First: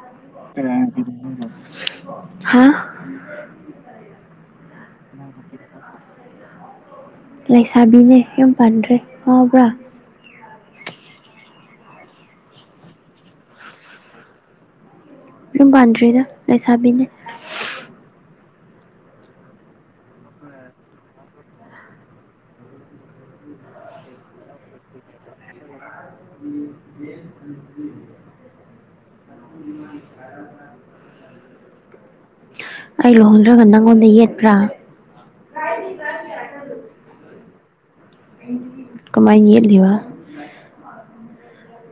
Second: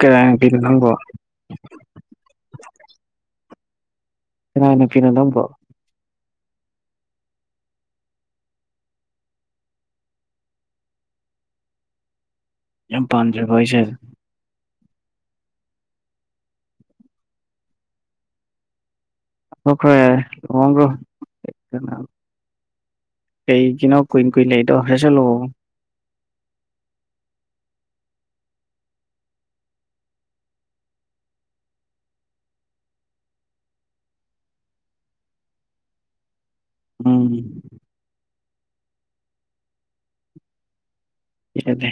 ꯀꯅꯥꯏ ꯅꯨꯄꯤꯅꯣ ꯅꯪꯕꯣ ꯍꯥꯥ ꯀꯅꯥꯏ ꯅꯨꯄꯤꯅꯣ ꯅꯪꯕꯣ ꯂꯩꯁꯥꯕꯤꯅꯦ ꯌꯨꯝ ꯄꯥꯟꯗ꯭ꯔꯦ ꯉꯥꯎꯕ꯭ꯔꯥ ꯌꯨꯝ ꯄꯥꯟꯗ꯭ꯔꯤꯕꯣ ꯍꯥꯏꯁꯦ ꯌꯨꯝ ꯄꯥꯟꯗ꯭ꯔꯤꯗ ꯂꯩꯁꯥꯕꯤꯅꯦ [unintelligible] ꯂꯨꯍꯣꯡꯈ꯭ꯔꯣ ꯀꯩꯒꯤꯅꯣ ꯀꯨꯏꯟ ꯀꯨꯏꯟ ꯂꯩꯗꯣ ꯁꯁꯠ ꯂꯨꯍꯣꯡꯉꯣ [inaudible] ꯑꯩ ꯂꯨꯍꯣꯡꯗ꯭ꯔꯒ ꯅꯪꯉꯣꯟꯗ ꯌꯦꯠꯄ꯭ꯔꯥ [unintelligible] ꯎꯝ ꯀꯃꯥꯏ ꯌꯦꯠꯂꯤꯕ ꯌꯦꯠꯂꯦ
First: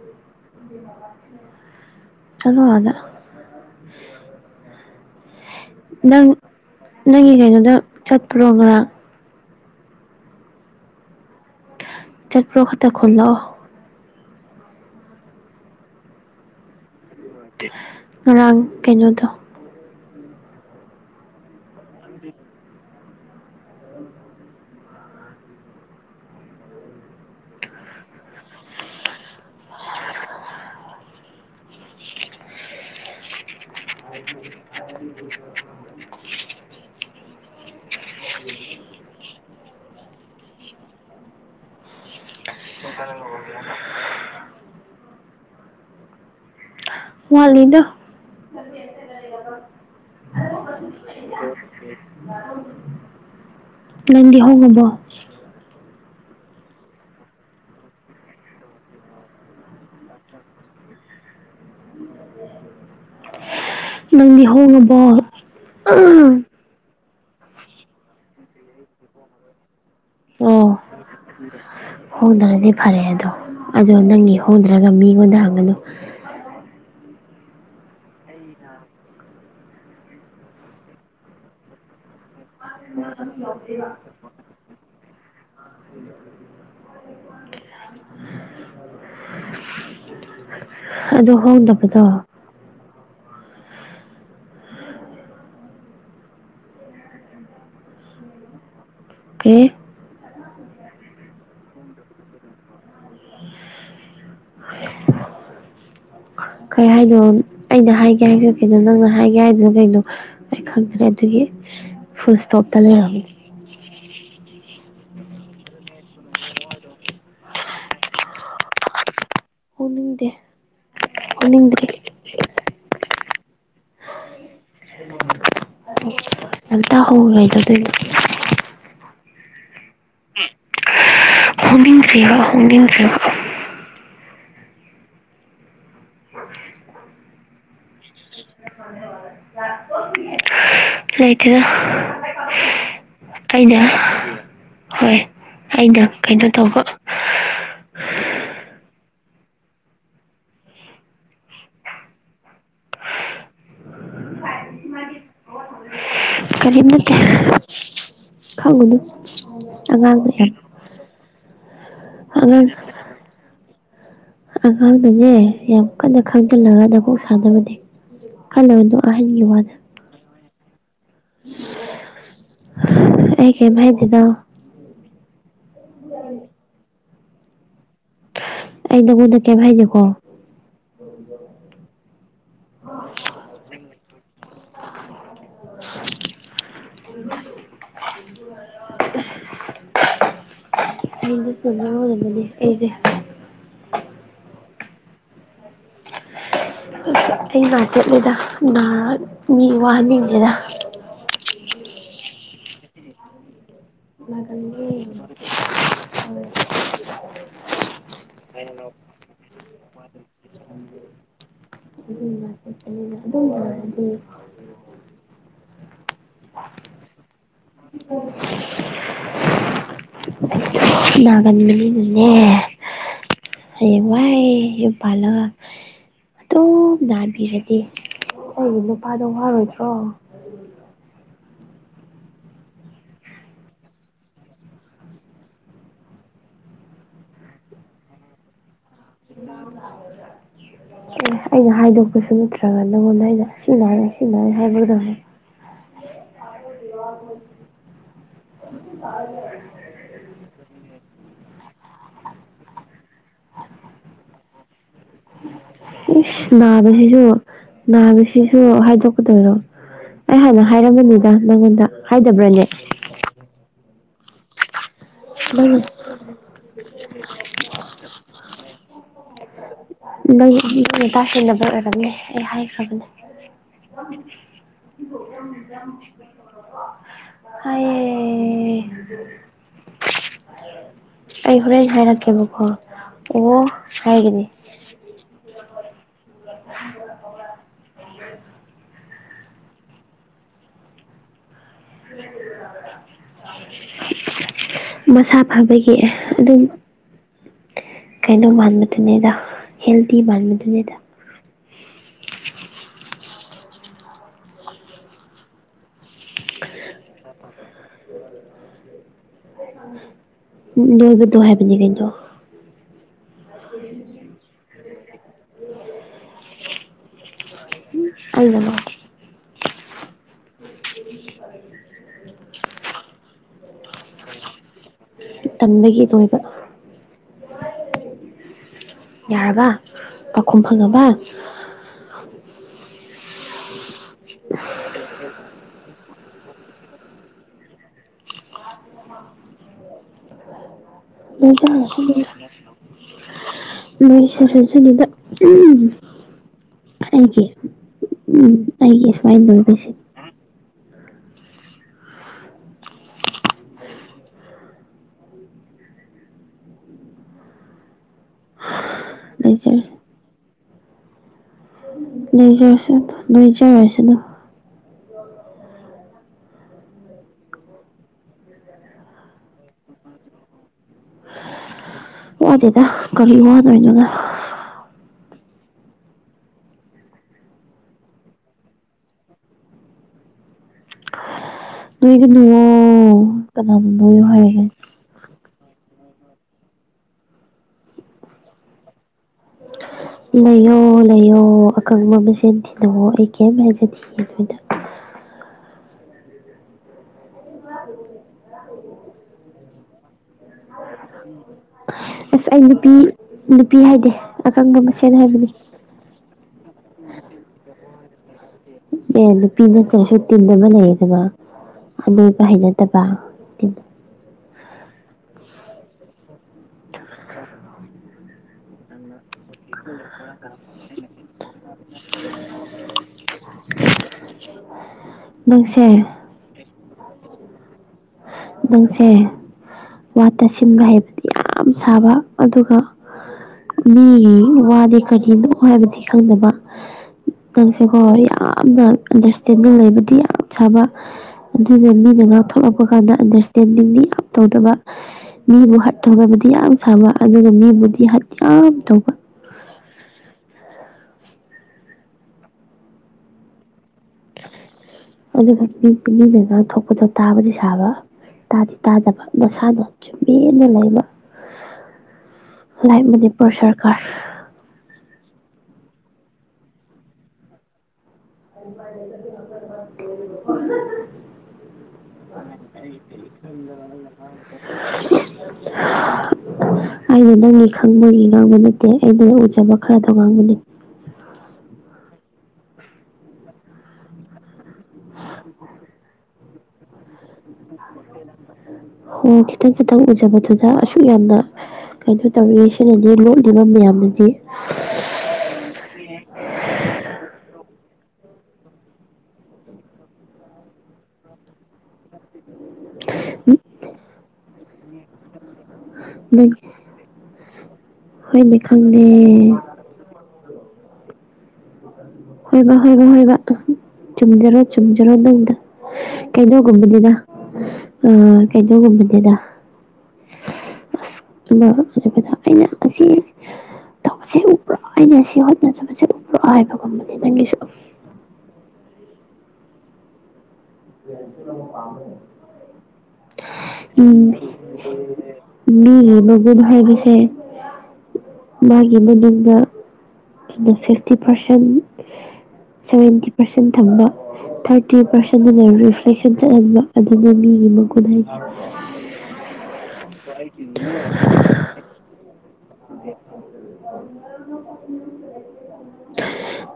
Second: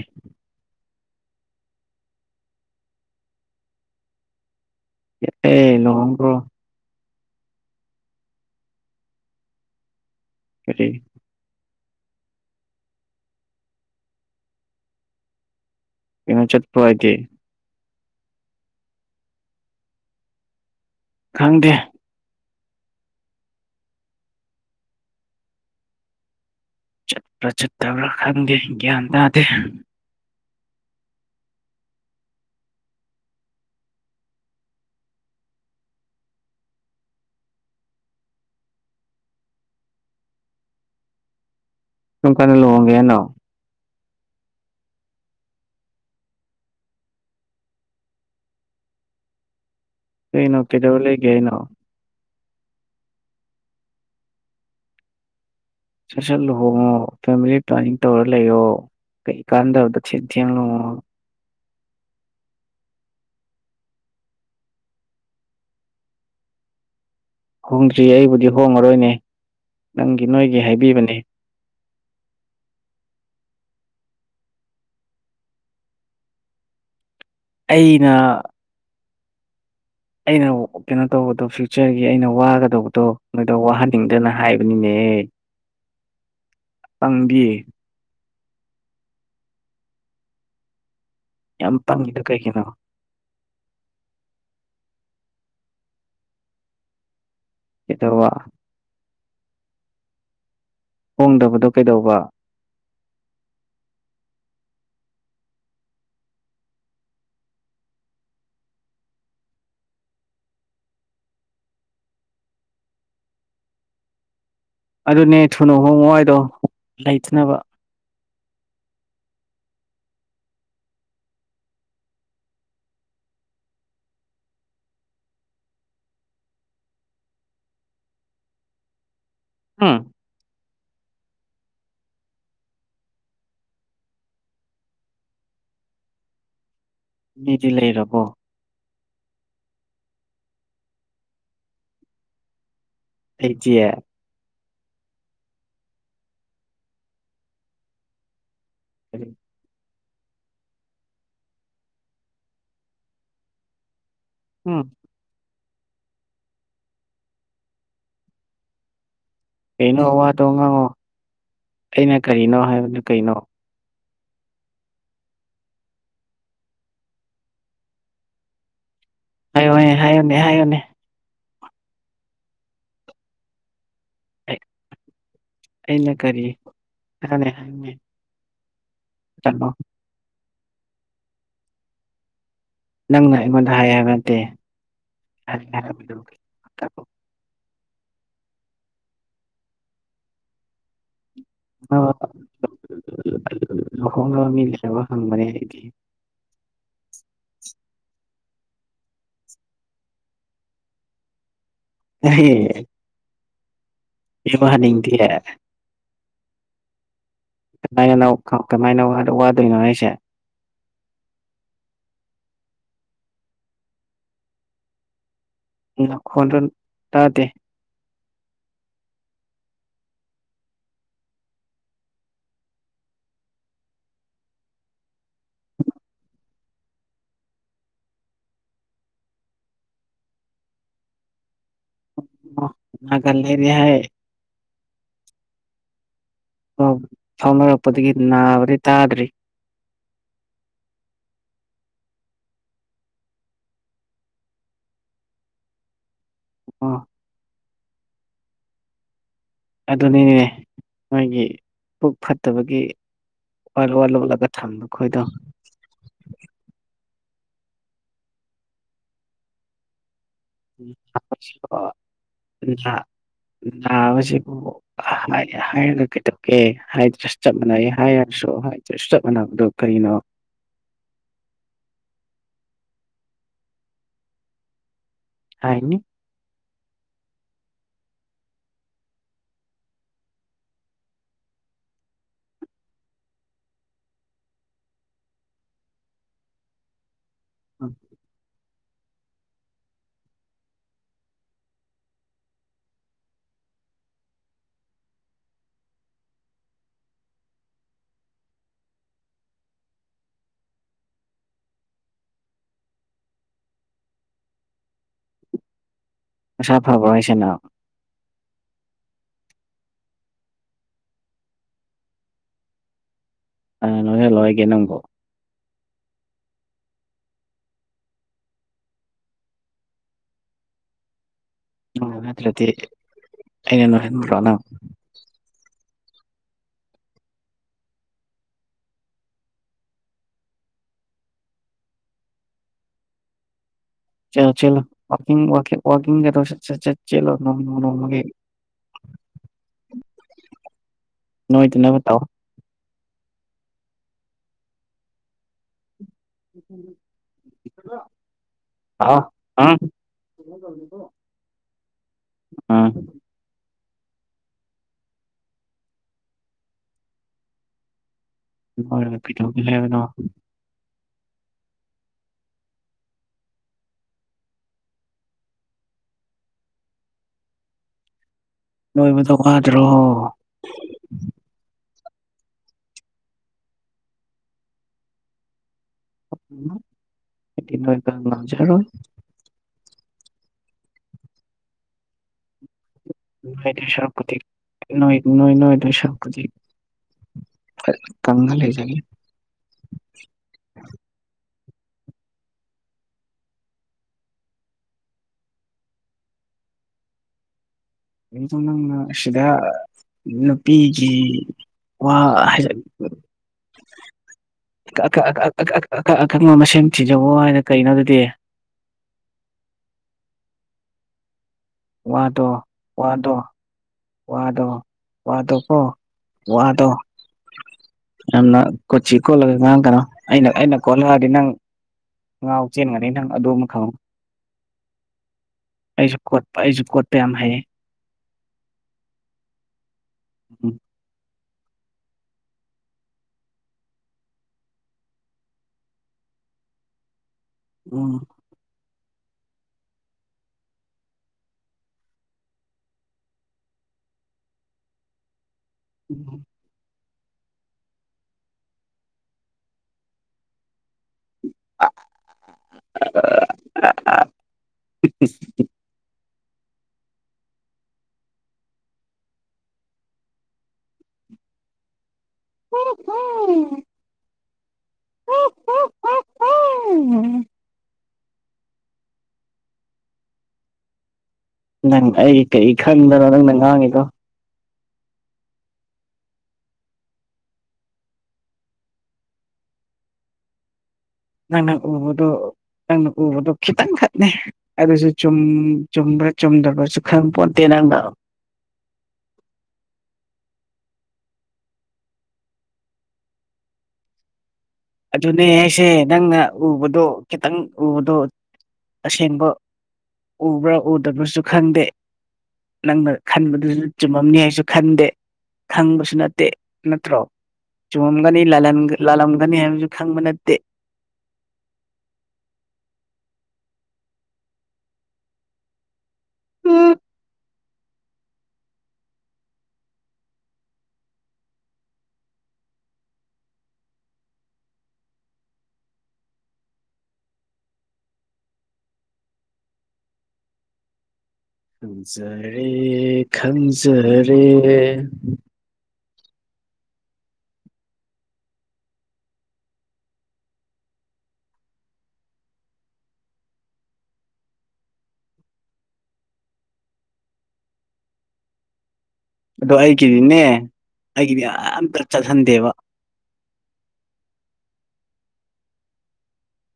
[inaudible] ꯆꯂꯣ ꯑꯥꯗ ꯌꯦꯠꯂꯦ ꯅꯪ ꯅꯪꯒꯤ ꯀꯩꯅꯣꯗ ꯆꯠꯄ꯭ꯔꯣ ꯉꯔꯥꯡ ꯀꯔꯤ ꯆꯠꯄ꯭ꯔꯣ ꯈꯛꯇ ꯈꯣꯝꯂꯛꯑꯣ ꯀꯩꯅꯣ ꯆꯠꯄ꯭ꯔꯣ ꯍꯥꯏꯗꯤ ꯉꯔꯥꯡ ꯀꯩꯅꯣꯗꯣ ꯈꯪꯗꯦ ꯆꯠꯄ꯭ꯔꯥ ꯆꯠꯇꯕ꯭ꯔꯥ ꯈꯪꯗꯦ ꯒ꯭ꯌꯥꯟ ꯇꯥꯗꯦ ꯀꯔꯝꯀꯥꯟꯗ ꯂꯨꯍꯣꯡꯒꯦ ꯍꯥꯏꯅꯣ ꯋꯥꯠꯂꯤꯗ ꯀꯩꯅꯣ ꯀꯩꯗꯧꯔ ꯂꯩꯒꯦ ꯍꯥꯏꯅꯣ ꯅꯗꯤ ꯍꯣꯡꯉꯕꯣ ꯁꯠ ꯁꯠ ꯂꯨꯍꯣꯡꯉꯣ ꯐꯦꯃꯤꯂꯤ ꯄ꯭ꯂꯥꯟꯅꯤꯡ ꯇꯧꯔ ꯂꯩꯌꯣ ꯀꯩ ꯀꯥꯟꯗꯕꯗ ꯊꯦꯡ ꯊꯦꯡ ꯂꯨꯍꯣꯡꯉꯒ [inaudible] ꯅꯪꯗꯤ ꯍꯣꯡꯉꯕꯣ ꯍꯣꯡꯗ꯭ꯔꯤ ꯑꯩꯕꯨꯗꯤ ꯍꯣꯡꯉꯔꯣꯏꯅꯦ ꯅꯪꯒꯤ ꯅꯣꯏꯒꯤ ꯑꯣ ꯍꯥꯏꯕꯤꯕꯅꯦ [unintelligible] ꯍꯣꯡꯗ꯭ꯔꯗꯤ ꯐꯔꯦ ꯑꯗꯣ ꯑꯗꯣ ꯅꯪꯒꯤ ꯍꯣꯡꯗ꯭ꯔꯒ ꯃꯤꯉꯣꯟꯗ ꯍꯪꯒꯅꯨ ꯑꯩꯅ ꯑꯩꯅ ꯀꯩꯅꯣ ꯇꯧꯕꯗꯣ ꯐ꯭ꯌꯨꯆꯔꯒꯤ ꯑꯩꯅ ꯋꯥꯒ ꯗꯧꯕꯗꯣ ꯅꯣꯏꯗ ꯋꯥꯍꯟꯅꯤꯡꯗꯅ ꯍꯥꯏꯕꯅꯤꯅꯦꯍꯦ ꯄꯪꯕꯤ ꯑꯗꯣ ꯌꯥꯝ ꯍꯣꯡꯗꯕꯗꯣ ꯄꯪꯉꯤꯗꯣ ꯀꯩꯒꯤꯅꯣ ꯀꯩꯇꯧ ꯋꯥ ꯀꯦ ꯍꯣꯡꯗꯕꯗꯣ ꯀꯩꯗꯧꯕ [unintelligible] ꯀꯩ ꯍꯥꯏꯅꯣ ꯑꯩꯅ ꯍꯥꯏꯒꯦ ꯍꯥꯏꯁꯨ ꯀꯩꯅꯣ ꯅꯪꯅ ꯍꯥꯏꯒꯦ ꯍꯥꯏꯗꯨꯅ ꯀꯩꯅꯣ ꯑꯩ ꯈꯪꯗꯔꯦ ꯑꯗꯨꯒꯤ ꯐꯨꯜꯢꯇꯣꯞ ꯇꯂꯦ ꯑꯗꯨꯅꯦ ꯊꯨꯅ ꯍꯣꯡꯑꯣ ꯍꯥꯢꯗꯣ ꯂꯩꯇꯅꯕ ꯍꯣꯡꯅꯤꯡꯗꯦ ꯍꯣꯡꯅꯤꯡꯗ꯭ꯔꯤ [unintelligible] [unintelligible] ꯍꯣꯡꯅꯤꯡ ꯗ꯭ꯔꯤꯕ ꯍꯣꯡꯅꯤꯡꯗ꯭ꯔꯤꯕ ꯃꯤꯗꯤ ꯂꯩꯔꯕꯣ ꯂꯩꯇꯦꯗ ꯑꯩꯅ ꯂꯩꯇꯤꯌꯦ ꯍꯣꯏ ꯑꯩꯅ ꯀꯩꯅꯣ ꯇꯧꯕ [unintelligible] ꯎꯝ ꯀꯔꯤꯝ ꯇꯦꯠꯇꯦ ꯈꯪꯉꯨꯅꯨ ꯀꯩꯅꯣ ꯑꯉꯥꯡꯅ ꯋꯥꯗꯣ ꯌꯥꯝ ꯉꯥꯡꯉꯣ ꯑꯩꯅ ꯀꯔꯤꯅꯣ ꯑꯉꯥꯡ ꯍꯥꯏꯕꯗꯨ ꯀꯩꯅꯣ ꯑꯉꯥꯡꯅꯅꯦ ꯌꯥꯝ ꯀꯟꯅ ꯈꯪꯖꯤꯜꯂꯒ ꯅꯀꯣꯛ ꯁꯥꯟꯅꯕꯅꯤ ꯈꯜꯂꯣꯅꯣ ꯑꯍꯟꯒꯤ ꯋꯥꯗꯣ ꯍꯥꯏꯌꯣꯅꯦ ꯍꯥꯏꯌꯣꯅꯦ ꯍꯥꯏꯌꯣꯅꯦ [unintelligible] ꯑꯩ ꯀꯦꯝ ꯍꯥꯏꯗꯦꯗ ꯑꯩꯩꯅ ꯀꯔꯤ [unintelligible] ꯑꯩ ꯅꯪꯉꯣꯟꯗ ꯀꯩꯝ ꯇꯝꯃꯣ ꯍꯥꯏꯗꯦꯀꯣ ꯅꯪꯅ ꯑꯩꯉꯣꯟꯗ ꯍꯥꯏ ꯍꯥꯏꯕ ꯅꯠꯇꯦ [unintelligible] ꯑꯩꯗꯤ [unintelligible] [unintelligible] ꯂꯨꯍꯣꯡꯅꯕ ꯃꯤ ꯂꯩꯇ꯭ꯔꯕ ꯍꯪꯕꯅꯦ ꯑꯩꯗꯤ ꯑꯩ ꯉꯥ ꯆꯦꯠꯂꯦꯗ ꯅꯥ ꯃꯤ ꯋꯥꯍꯟꯅꯤꯡꯗꯦꯗ [unintelligible] ꯅꯒꯜꯂꯦ ꯋꯥꯍꯟꯅꯤꯡꯗꯦ [unintelligible] ꯀꯃꯥꯏꯅꯅꯣ ꯀꯃꯥꯏꯅ ꯋꯥꯗꯣꯏꯅꯣ ꯍꯥꯢꯁꯦ [unintelligible] ꯅꯈꯣꯟꯗꯣ ꯇꯥꯗꯦ [unintelligible] ꯅꯥꯒꯟꯕꯃꯤꯅꯤꯅꯅꯦ ꯍꯦꯌꯦꯡ ꯋꯥꯢ ꯌꯨꯝ ꯄꯥꯟꯂꯒ ꯑꯇꯨꯝ ꯅꯥꯟꯕꯤꯔꯗꯤ ꯑꯩꯒꯤ ꯅꯨꯄꯥꯗꯣ ꯋꯥꯔꯣꯏꯗ꯭ꯔꯣ ꯅꯥꯒꯜꯂꯦꯗꯤꯍꯥꯏ ꯄꯥꯎ ꯐꯥꯎꯅꯔꯛꯄꯗꯒꯤ ꯅꯥꯕꯗꯤ ꯇꯥꯗ꯭ꯔꯤ [unintelligible] ꯑꯦ ꯑꯩꯅ ꯍꯥꯏꯗꯣꯛꯄꯁꯨ ꯅꯠꯇ꯭ꯔꯒ ꯅꯪꯉꯣꯟꯗ ꯑꯩꯅ ꯁꯤ ꯅꯥꯏ ꯁꯤ ꯅꯥꯏ ꯍꯥꯏꯕꯗꯪꯅꯤ ꯑꯥ [unintelligible] [unintelligible] ꯑꯗꯨꯅꯤꯅꯦ ꯃꯣꯏꯒꯤ ꯄꯨꯛ ꯐꯠꯇꯕꯒꯤ ꯋꯥ ꯂꯣꯠꯂꯥ ꯂꯣꯠꯂꯥꯒ ꯊꯝꯕ ꯈꯣꯏꯗꯣ ꯏꯁ ꯅꯥꯕꯁꯤꯁꯨ ꯅꯥꯕꯁꯤꯁꯨ ꯍꯥꯏꯗꯣꯛꯀꯗꯣꯏꯔꯣ ꯑꯩ ꯍꯥꯅ ꯍꯥꯏꯔꯝꯒꯅꯤꯗ ꯅꯪꯉꯣꯟꯗ ꯍꯥꯏꯗꯕ꯭ꯔꯅꯦ ꯅꯥꯕꯁꯦꯀꯣ ꯑꯥ ꯍꯥꯏ ꯅꯪꯅ ꯍꯥꯏꯔꯒ ꯀꯩꯗꯧꯒꯦ ꯍꯥꯏꯗ꯭ꯔꯁꯨ ꯆꯥꯞ ꯃꯥꯟꯅꯩ ꯍꯥꯏꯔꯁꯨ ꯍꯥꯏꯗ꯭ꯔꯁꯨ ꯆꯥꯞ ꯃꯥꯟꯅꯕꯗꯨ ꯀꯔꯤꯅꯣ [unintelligible] ꯇꯥꯁꯤꯟꯗꯕꯒꯤ ꯑꯣꯏꯔꯝꯅꯤ ꯑꯩ ꯍꯥꯏꯈ꯭ꯔꯕꯅꯦ ꯍꯥꯏꯅꯤ ꯍꯥꯏꯌꯦ ꯑꯩ ꯍꯣꯔꯦꯟ ꯍꯥꯏꯔꯛꯀꯦꯕꯀꯣ ꯑꯣ ꯍꯥꯏꯒꯅꯤ [unintelligible] ꯎꯝ [unintelligible] ꯃꯁꯥ ꯐꯕꯒꯤ ꯑꯗꯨꯝ ꯀꯩꯅꯣ ꯃꯥꯟꯕꯗꯨꯅꯦꯗ ꯍꯦꯜꯗꯤ ꯃꯥꯟꯕꯗꯨꯅꯦꯗ ꯃꯁꯥ ꯐꯕ꯭ꯔꯣ ꯍꯥꯏꯁꯦꯅꯪ ꯅꯣꯏꯕꯗꯣ ꯍꯥꯏꯕꯅꯤ ꯀꯩꯅꯣ ꯀꯥꯅꯥ ꯅꯣꯏꯍꯜꯂꯣ ꯍꯥꯏꯒꯦ ꯅꯪꯕꯨ [unintelligible] ꯑꯩꯅꯥ ꯑꯣ ꯅꯠꯇ꯭ꯔꯗꯤ ꯑꯩꯅ ꯅꯣꯏꯍꯟꯕ꯭ꯔꯣ ꯅꯪ ꯇꯟꯕꯒꯤ ꯅꯣꯏꯕ ꯌꯥꯔꯕ ꯄꯥꯎꯈꯨꯝ ꯐꯪꯉꯥꯕ ꯆꯦꯜꯂꯣ ꯆꯦꯜꯂꯣ ꯋꯥꯀꯤꯡ ꯋꯥꯀꯤꯡ ꯋꯥꯛ ꯀꯤꯡꯒꯗꯣ ꯁꯠ ꯁꯠ ꯁꯠ ꯆꯦꯜꯂꯣ ꯅꯣꯡꯃ ꯅꯣꯡꯃꯒꯤ [unintelligible] ꯅꯣꯏꯗꯅꯕ ꯇꯧ ꯑꯩꯒꯤ ꯎꯝ ꯑꯩꯒꯤ ꯑꯁꯋꯥꯏ ꯂꯣꯏꯕꯁꯦ ꯑ ꯅꯨꯄꯥꯑꯣꯏꯔꯒ ꯀꯩꯗꯧꯒꯦ ꯂꯩꯖꯔ ꯍꯥꯏꯕꯅꯣ ꯅꯣꯏꯖꯔꯁꯅꯨ ꯅꯣꯖꯔꯁꯅꯨ ꯅꯣꯏꯕꯗꯣ ꯋꯥꯗ꯭ꯔꯣ ꯋꯥꯗꯦꯗ ꯀꯔꯤ ꯋꯥꯗꯣꯏꯅꯣꯗ ꯎꯝ ꯑꯩꯗꯤ ꯅꯣꯏꯕ ꯉꯥꯝꯖꯔꯣꯏ ꯅꯣꯏꯒꯅꯨꯋꯣ ꯀꯅꯅꯥ ꯅꯣꯏꯗꯣꯏ ꯅꯣꯏꯌꯣ ꯁꯔꯨꯛꯄꯨꯗꯤ ꯍꯥꯏꯒꯦ ꯅꯣꯏ ꯅꯣꯏ ꯅꯣꯏꯗꯣꯏ ꯁꯔꯨꯛꯄꯨꯗꯤ ꯀꯪꯉꯥ ꯂꯩꯖꯒꯦ ꯂꯩꯌꯣ ꯂꯩꯌꯣ ꯑꯣ ꯑꯀꯪꯕ ꯃꯁꯦꯟ ꯊꯤꯅꯧꯋꯣ ꯑꯩ ꯀꯩꯝ ꯍꯥꯏꯖꯗꯦ ꯅꯣꯏꯗ ꯑꯗꯣ ꯅꯪꯅꯥꯁꯤꯗ ꯋꯥ ꯑꯁ ꯑꯩ ꯍꯥꯏꯖ ꯅꯨꯄꯤ ꯅꯨꯄꯤ ꯍꯥꯏꯗꯤ ꯑꯀꯪꯕ ꯃꯁꯦꯟ ꯍꯥꯏꯕꯅꯦ ꯑꯈꯪ ꯑꯈꯪꯕ ꯃꯁꯦꯟ ꯊꯤꯖꯧꯑꯣ ꯍꯥꯏꯅ ꯀꯩꯅꯣ ꯑꯗꯨꯗꯤ ꯑꯦ ꯅꯨꯄꯤ ꯅꯠꯇ꯭ꯔꯁꯨ ꯇꯤꯟꯕ ꯂꯩꯌꯦꯗꯅ ꯋꯥꯗꯣ ꯑꯗꯨꯗ ꯍꯩꯅꯗꯕ ꯋꯥꯗꯣ ꯇꯤꯟ ꯋꯥꯗꯣ ꯋꯥꯗꯣꯀꯣ ꯋꯥꯗꯣ ꯌꯥꯝꯅ ꯀꯣꯆꯤ ꯀꯣꯠꯂꯒ ꯉꯥꯡꯒꯅꯣ ꯑꯩꯅ ꯑꯩꯅ ꯀꯣꯠꯂꯛꯑꯗꯤ ꯅꯪ ꯉꯥꯎ ꯆꯦꯟꯒꯅꯤ ꯅꯪ ꯑꯗꯨ ꯑꯃ ꯈꯪꯉꯨ ꯅꯪꯁꯤ ꯑꯩꯖꯨ ꯀꯣꯠꯄ ꯑꯩꯖꯨ ꯀꯣꯠꯄ ꯌꯥꯝ ꯍꯩꯌꯦ ꯅꯪꯁꯦ ꯋꯥ ꯇꯥꯁꯤꯟꯕ ꯍꯩꯕꯗꯤ ꯌꯥꯝ ꯁꯥꯕ ꯑꯗꯨꯒ ꯃꯤꯒꯤ ꯋꯥꯗꯤ ꯀꯔꯤꯅꯣ ꯍꯥꯏꯕꯗꯤ ꯈꯪꯗꯥꯕ ꯅꯪꯁꯦꯀꯣ ꯎꯝ ꯎꯝ ꯌꯥꯝꯅ ꯑꯟꯗꯔꯁꯇꯦꯟꯗꯤ ꯂꯩꯕꯗꯤ ꯌꯥꯝ ꯁꯥꯕ ꯑꯗꯨꯒ ꯃꯤꯅ ꯉꯥꯡꯊꯣꯛꯂꯛꯄ ꯀꯥꯟꯗ ꯑꯟꯗꯔꯁꯇꯦꯟꯗꯤꯡꯗꯤ ꯌꯥꯝ ꯇꯧꯗꯕ ꯃꯤꯕꯨ ꯍꯠ ꯇꯧꯗꯕꯗꯤ ꯌꯥꯝ ꯁꯥꯕ ꯑꯗꯨꯒ ꯃꯤꯕꯨꯗꯤ ꯍꯠ ꯌꯥꯝ ꯇꯧꯕ [inaudible] ꯑꯗꯨꯒ [unintelligible] ꯊꯣꯛꯄꯗꯣ ꯇꯥꯕꯗꯤ ꯁꯥꯕ ꯇꯥꯗꯤ ꯇꯥꯗꯕ ꯃꯁꯥꯗꯣ ꯆꯨꯝꯃꯦꯅ ꯂꯩꯕ ꯂꯥꯏꯞ ꯃꯅꯤꯄꯨꯔ ꯁꯥꯔꯀꯥꯔ [inaudible] ꯅꯪ ꯑꯩ ꯀꯔꯤ ꯈꯪꯗꯅ ꯅꯪꯅ ꯉꯥꯡꯉꯤꯗꯣ [inaudible] ꯑꯩꯅ ꯅꯪꯒꯤ ꯈꯪꯕꯒꯤ ꯉꯥꯡꯕ ꯅꯠꯇꯦ ꯑꯩꯅ ꯎꯖꯕ ꯈꯔꯗꯣ ꯉꯥꯡꯕꯅꯤ ꯅꯪꯅ ꯎꯕꯗꯣ ꯅꯪꯅ ꯎꯕꯗꯣ ꯈꯤꯇꯪ ꯈꯛꯅꯦ ꯑꯗꯨꯁꯨ ꯆꯨꯝ ꯆꯨꯝꯕ꯭ꯔꯥ ꯆꯨꯝꯗꯕ꯭ꯔꯥꯁꯨ ꯈꯪꯄꯣꯟꯇꯦ ꯅꯪꯗꯣ ꯍꯣ ꯈꯤꯇꯪ ꯈꯤꯇꯪ ꯎꯖꯕꯗꯨꯗ ꯑꯁꯨꯛ ꯌꯥꯝꯅ ꯀꯩꯅꯣ ꯇꯧꯔꯤꯁꯤꯅꯗꯤ ꯂꯣꯠꯂꯤꯕ ꯃꯌꯥꯝꯅꯗꯤ ꯑꯗꯨꯅꯦ ꯍꯩꯁꯦ ꯅꯪꯅ ꯎꯕꯗꯣ ꯈꯤꯇꯪ ꯎꯕꯗꯣ ꯑꯁꯦꯡꯕ ꯎꯕ꯭ꯔꯥ ꯎꯗꯕ꯭ꯔꯥꯁꯨ ꯈꯪꯗꯦ ꯅꯪꯅ ꯎꯝ ꯈꯟꯕꯗꯨꯁꯨ ꯆꯨꯝꯃꯝꯅꯤ ꯍꯥꯏꯁꯨ ꯈꯪꯗꯦ ꯈꯪꯕꯁꯨ ꯅꯠꯇꯦ ꯅꯪ ꯅꯠꯇ꯭ꯔꯣ ꯆꯨꯝꯃꯝꯒꯅꯤ ꯍꯣꯏꯅꯦ ꯂꯥꯂꯟ ꯈꯪꯗꯦ ꯂꯥꯜꯂꯝꯒꯅꯤ ꯍꯥꯏꯕꯁꯨ ꯈꯪꯕ ꯅꯠꯇꯦ ꯍꯣꯏꯕ ꯍꯣꯏꯕ ꯍꯣꯏꯕ ꯆꯨꯝꯖꯔꯣ ꯆꯨꯝꯖꯔꯣ ꯅꯪꯗ ꯀꯩꯅꯣꯒꯨꯝꯕꯅꯤꯗ ꯑꯥ ꯀꯩꯅꯣꯒꯨꯝꯕꯅꯤꯗ ꯑꯁ [unintelligible] ꯑꯩꯅ ꯑꯁꯤ ꯇꯧꯕꯁꯦ ꯎꯕ꯭ꯔꯣ ꯑꯩꯅ ꯁꯤ ꯍꯣꯠꯅꯖꯕꯁꯦ ꯎꯕ꯭ꯔꯣ ꯍꯥꯏꯕꯒꯨꯝꯕꯅꯦ ꯅꯪꯒꯤꯁꯨ ꯈꯪꯖꯔꯦ ꯎꯝ ꯈꯪꯖꯔꯦ ꯃꯤꯒꯤ ꯃꯒꯨꯟ ꯍꯥꯏꯕꯁꯦ ꯃꯥꯒꯤ ꯃꯅꯤꯡꯗ ꯐꯤꯐꯇꯤ ꯄꯥꯔꯁꯦꯟ ꯁꯚꯦꯟꯇꯤ ꯄꯥꯔꯁꯦꯟ ꯊꯝꯕ ꯊꯥꯔꯇꯤ ꯄꯥꯔꯁꯦꯟꯗꯨ ꯂꯩꯔ ꯔꯤꯐ꯭ꯂꯦꯛꯁꯟ ꯆꯠꯍꯟꯕ ꯑꯗꯨꯒ ꯃꯤꯒꯤ ꯃꯒꯨꯟ ꯍꯥꯏꯁꯦ ꯑꯗꯣ ꯑꯩꯒꯤꯗꯤꯅꯦ ꯑꯩꯒꯤꯗꯤ ꯑꯥꯝꯇ ꯆꯠꯍꯟꯗꯦꯕ [inaudible]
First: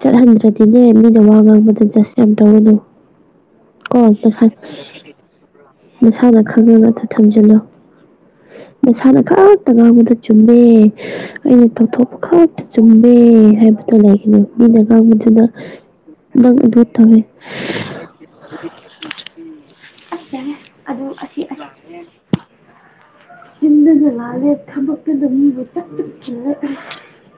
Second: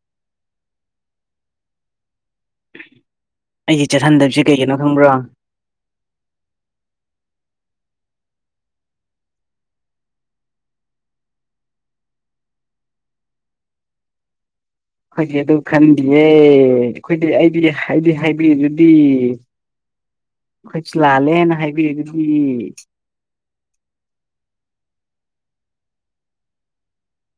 ꯆꯠꯍꯟꯗ꯭ꯔꯗꯤꯅꯦ ꯃꯤꯅ ꯋꯥ ꯉꯥꯡꯕꯗ ꯖꯁ ꯌꯥꯝ ꯇꯧꯒꯅꯣ ꯑꯩꯒꯤ ꯀꯣ ꯆꯠꯍꯟꯗꯕꯁꯦ ꯄꯁꯥ ꯀꯩꯒꯤꯅꯣ ꯈꯪꯕ꯭ꯔꯥ ꯅꯁꯥꯅ ꯈꯪꯕꯗꯣ ꯊꯝꯖꯤꯜꯂꯨ ꯅꯁꯥꯅ ꯈꯛꯇ ꯉꯥꯡꯕꯗꯨ ꯆꯨꯝ ꯃꯦ ꯑꯩꯅ ꯇꯧꯊꯣꯛꯄ ꯈꯛꯇ ꯆꯨꯝꯃꯦ ꯍꯥꯏꯕꯗꯣ ꯂꯩꯒꯅꯨ ꯃꯤꯅ ꯑꯩꯈꯣꯏꯗꯤ ꯉꯥꯡꯕꯗꯨꯅ ꯑꯗꯨ ꯈꯟꯗꯤꯌꯦ ꯅꯪ ꯑꯗꯨ ꯇꯧꯋꯦ ꯑꯩꯈꯣꯏꯗꯤ ꯑꯩꯗꯤ ꯍꯥꯏꯗꯤ ꯍꯥꯏꯕꯤꯔꯤ ꯗꯨꯗꯤ ꯑꯁ ꯌꯥꯔꯦ ꯈꯣꯏꯖꯨ ꯑꯗꯨ ꯑꯁꯤ ꯂꯥꯜꯂꯦꯅ ꯑꯁ ꯍꯥꯏꯕꯤꯔꯤ ꯗꯨꯗꯤ [unintelligible]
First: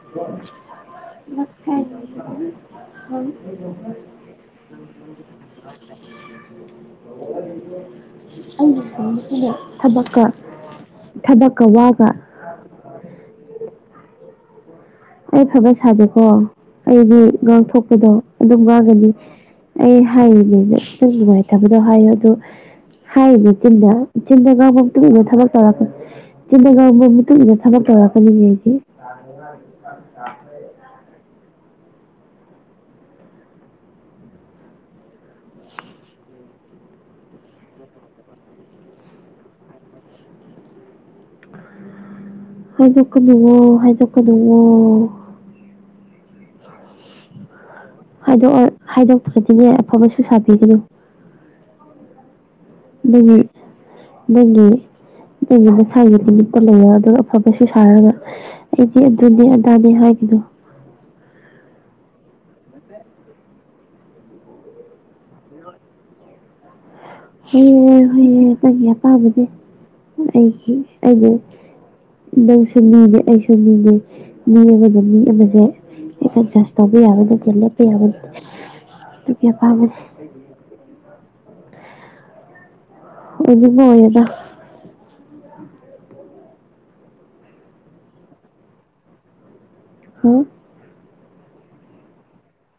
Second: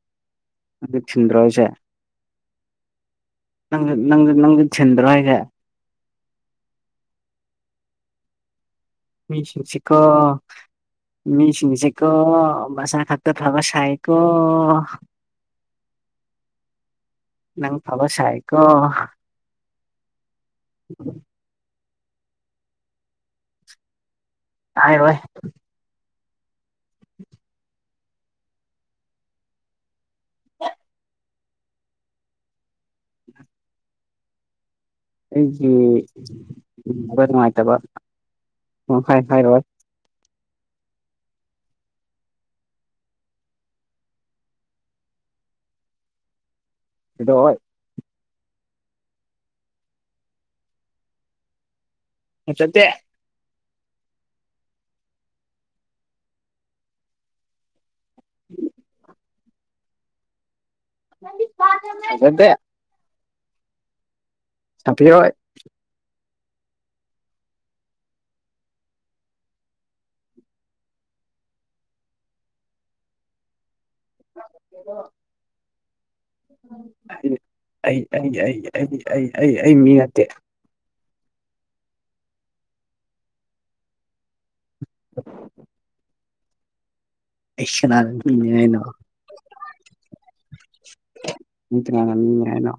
ꯑꯗꯨ ꯊꯤꯟꯗ꯭ꯔꯣ ꯍꯥꯏꯁꯦ [unintelligible] ꯅꯪꯖꯨ ꯅꯪꯖꯨ ꯊꯤꯟꯗ꯭ꯔꯣ ꯍꯥꯏꯖꯦ [unintelligible] ꯊꯕꯛꯀ ꯃꯤꯁꯤꯡꯁꯦ ꯀꯣ ꯋꯥꯒ ꯃꯁꯥ ꯈꯛꯇ ꯐꯕ ꯁꯥꯏꯀꯣ ꯑꯩ ꯐꯕ ꯁꯥꯗꯦꯀꯣ ꯑꯩꯗꯤ ꯅꯪ ꯐꯕ ꯉꯥꯡꯊꯣꯛꯄꯗꯣ ꯁꯥꯏꯀꯣ ꯑꯗꯨꯝ ꯉꯥꯡꯒꯅꯤ [unintelligible] [unintelligible] ꯍꯥꯏꯌꯨ ꯑꯗꯣ ꯍꯥꯏꯔꯤꯅꯤ ꯆꯤꯟꯗ ꯏꯆꯤꯟꯗ ꯉꯥꯡꯕ ꯃꯇꯨꯡ ꯍꯥꯏꯔꯣꯏ ꯏꯟꯅ ꯊꯕꯛ ꯇꯧꯔꯛꯄ ꯆꯤꯟꯗ ꯉꯥꯡꯕ ꯃꯇꯨꯡ ꯏꯟꯅ ꯊꯕꯛ ꯇꯧꯔꯛꯀꯅꯤ ꯑꯩꯗꯤ [unintelligible] [unintelligible] [unintelligible] ꯑꯩꯒꯤ [unintelligible] ꯅꯨꯡꯉꯥꯏꯇꯕ ꯁꯨꯡꯍꯥꯏ ꯍꯥꯏꯔꯣꯏ ꯍꯥꯏꯗꯣꯛꯀꯅꯨꯑꯣ ꯍꯥꯏꯗꯣꯛꯀꯅꯨꯑꯣ ꯏꯗꯣ ꯍꯣꯏ ꯍꯥꯏꯗꯣꯛꯑꯣꯏ ꯍꯥꯏꯗꯣꯛꯇ꯭ꯔꯗꯤꯅꯦ ꯑꯐꯕꯁꯨ ꯁꯥꯕꯤꯒꯅꯤ [unintelligible] ꯑꯗꯨꯅꯦ ꯑꯗꯨꯒꯤ ꯑꯩꯒꯤ ꯃꯁꯥꯒꯤ ꯅꯨꯃꯤꯠꯇ ꯂꯩꯔ ꯑꯗꯨꯒ ꯑꯐꯕꯁꯨ ꯁꯥꯔꯒ ꯑꯩꯗꯤ ꯑꯗꯨꯅꯦ ꯑꯗꯥꯅꯦ ꯍꯥꯏꯒꯅꯨ [unintelligible] [unintelligible] [unintelligible] [unintelligible] ꯅꯪꯁꯨ ꯃꯤꯅꯦ ꯑꯩꯁꯨ ꯃꯤꯅꯦ ꯃꯤ ꯑꯃꯅ ꯃꯤ ꯑꯃꯗ ꯑꯦꯗꯖꯁ ꯇꯧꯕ ꯌꯥꯕ ꯅꯠꯇꯦ ꯂꯦꯞꯄ ꯑꯩ ꯌꯥꯕ ꯅꯠꯇꯦ ꯑꯩ ꯑꯩ ꯑꯩ ꯑꯩ ꯑꯩ ꯑꯩꯒꯤ ꯑꯩ ꯑꯩ ꯃꯤ ꯑꯄꯥꯝꯕꯅꯦ ꯅꯠꯇꯦ [unintelligible] [unintelligible] [unintelligible] ꯍ ꯅꯪ ꯀꯅꯥꯅ ꯃꯤꯅꯦ ꯍꯥꯏꯅꯣ